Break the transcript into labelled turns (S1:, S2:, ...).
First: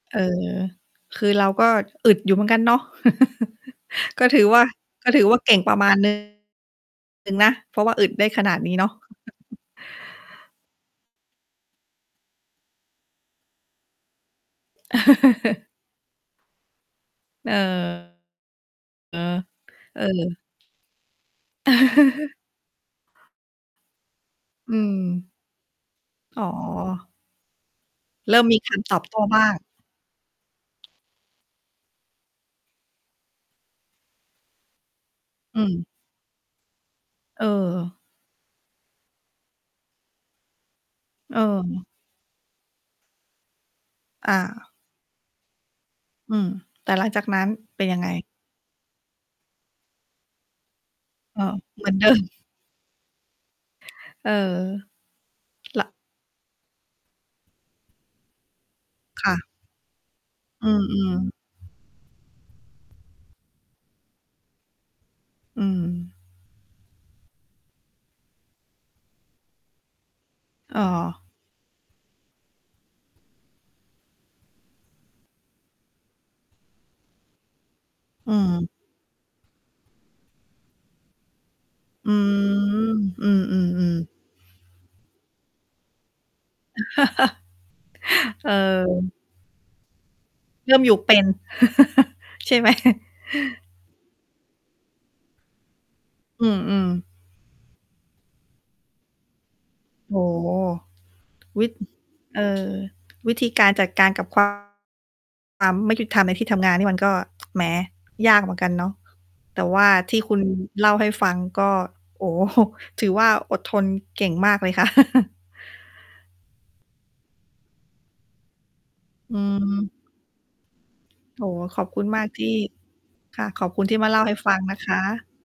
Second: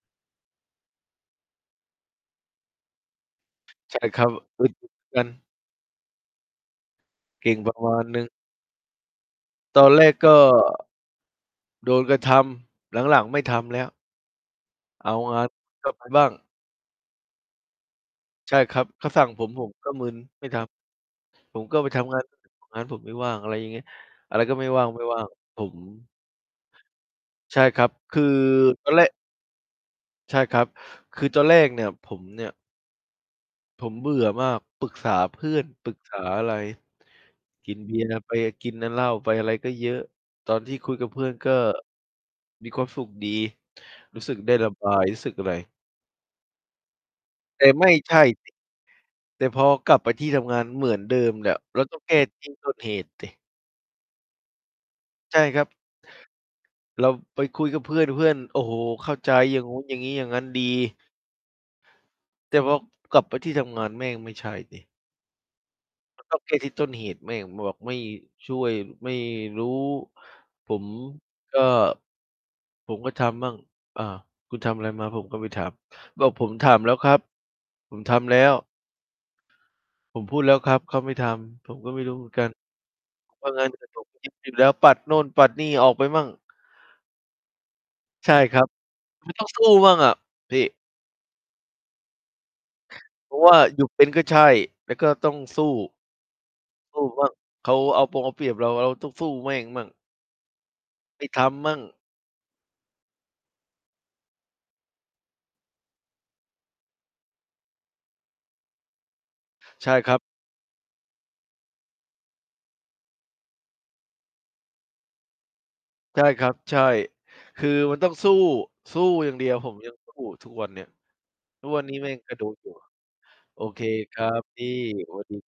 S1: เออ คือเราก็อึดอยู่เหมือนกันเนาะ
S2: ใช่ค
S1: ก
S2: ร
S1: ็
S2: ับ
S1: ถือว่า
S2: อึด อยู่ เหม
S1: ก
S2: ื
S1: ็
S2: อน
S1: ถ
S2: ก
S1: ื
S2: ั
S1: อ
S2: น
S1: ว่าเก่งประมาณ หนึ่ง
S2: เ
S1: น
S2: ก
S1: ะ
S2: ่งป
S1: เ
S2: ร
S1: พร
S2: ะ
S1: าะ
S2: ม
S1: ว่า
S2: า
S1: อ
S2: ณ
S1: ึด
S2: หน
S1: ไ
S2: ึ
S1: ด
S2: ่
S1: ้
S2: ง
S1: ขนาดนี้เนาะ
S2: ตอนแรกก็ โดนกระทำ หลัง ๆ ไม่ทำแล้ว เอางาน กลับไป บ้าง
S1: เออ
S2: ใช่ครับ เขา
S1: เออ
S2: สั่งผม ผมก็
S1: เอ
S2: มึน
S1: อ
S2: ไม่ทำ ผมก็ไปทำงาน [unintelligible] งานผมไม่ว่าง อะไรอย่างเงี้ย อะไรก็ไม่
S1: อื
S2: ว่าง
S1: ม
S2: ๆ ผม
S1: อ๋อ
S2: ใช่ครับ คือ
S1: เริ่มมี การ
S2: ตอ
S1: ต
S2: น
S1: อ
S2: แร
S1: บโ
S2: ก
S1: ต้บ้าง
S2: ใช่ครับ คือตอนแรกเนี่ย ผมเนี่ย ผมเบื่อมาก ปรึกษาเพื่
S1: อ
S2: อ
S1: ื
S2: น
S1: ม
S2: ปรึกษาอะไร
S1: เ
S2: กิน เ
S1: ออ
S2: บียร์ ไป กินน่ะเหล้าไปอะไรก็เยอะ ตอนที่คุยกับเพื่อนก็
S1: เออ
S2: มีความสุขดี รู้ส
S1: อ
S2: ึกได้ร
S1: า
S2: ะบาย รู้สึกอะไร
S1: อืม แต่หลังจากนั้น
S2: แต่
S1: เป
S2: ไ
S1: ็น
S2: ม่
S1: ยังไง?
S2: ใช่ สิ แต่พอกลับไปที่ทำงาน เหมือนเดิม
S1: อ้อ
S2: แล้ว เ
S1: เ
S2: รา
S1: หมือ
S2: ต
S1: น
S2: ้อ
S1: เ
S2: ง
S1: ดิ
S2: แก้
S1: ม
S2: ที่ต้นเหตุ สิ
S1: เออ
S2: ใช่ครับ
S1: ละ
S2: เราไปคุยกับเพื่อน เพื่อน โอ้โฮ เข้า
S1: ค
S2: ใจ
S1: ่ะ
S2: อย่างงู้นอย่างงี้อย่างงั้นดี
S1: อือ ๆ
S2: แต่พอกลับไปที่ทำงาน แม่ง ไม่ใช่สิ
S1: อืม
S2: มันต้องแก้ ที่ต้นเหตุ แม่ง บอกไม่ช่วย ไม่รู้ ผ
S1: อ้อ
S2: มก็ ผมก็ทำมั่ง อ่า คุณทำอะไรมาผมก็ไปถาม บอกผมถามแล้วครับ ผมท
S1: อ
S2: ำ
S1: ื
S2: แล้ว
S1: ม
S2: ผมพูดแล้วครับ เขาไม่ทำ ผมก็ไม่
S1: อ
S2: ร
S1: ื
S2: ู้เหมือนกัน
S1: ม อื
S2: เอางานมาใส่
S1: ม
S2: ผม
S1: ๆ ๆ
S2: คิดผิด แล้ว ปัดโนู่นปัดนี่ออกไปมั่ง ใช่
S1: เ
S2: ครับ
S1: ออ
S2: มันต้อง สู้บ้างอะพี
S1: เร
S2: ่
S1: ิ่มอยู่เป็น ใช่ไหม?
S2: เพราะว่าอยู่เป็นก็ใช่ แล้วก็ต้องสู้
S1: อืม
S2: สู้
S1: ๆ
S2: บ้าง เขาเอาปงเอาเปรียบเรา เราต้องสู้แม่งมั่ง
S1: โอ้โฮ
S2: ไม่ท
S1: วิ
S2: ำม
S1: ด
S2: ั่
S1: อ
S2: ง
S1: เออ วิธีการจัดการกับ ความ ความไม่ยุติธรรมในที่ทำงานนี่มันก็ แหม ยากเหมือนกันเนาะ แต่ว่
S2: ใ
S1: า
S2: ช่ค
S1: ท
S2: รั
S1: ี่
S2: บ
S1: คุณ เล่าให้ฟังก็ โอ้โฮ ถือว่า อดทนเก่งมากเลยค่ะ
S2: ใช่ครับ ใช่ คือมันต้องสู้ สู้อย่
S1: อื
S2: างเดียว ผม ยั
S1: ม
S2: งสู้ ทุกวันเนี้ย
S1: โอ้
S2: ทุก
S1: ข
S2: วั
S1: อ
S2: น
S1: บ
S2: นี้
S1: คุณ
S2: แม่
S1: ม
S2: ง
S1: าก
S2: ก็
S1: ท
S2: โด
S1: ี่
S2: นอยู่
S1: ค่ะ
S2: โอ
S1: ขอบ
S2: เ
S1: ค
S2: ค
S1: ุณที่มา
S2: ค
S1: เล่า
S2: รั
S1: ให้
S2: บ
S1: ฟั
S2: พ
S1: ง
S2: ี่
S1: นะค
S2: สว
S1: ะ
S2: ัสดี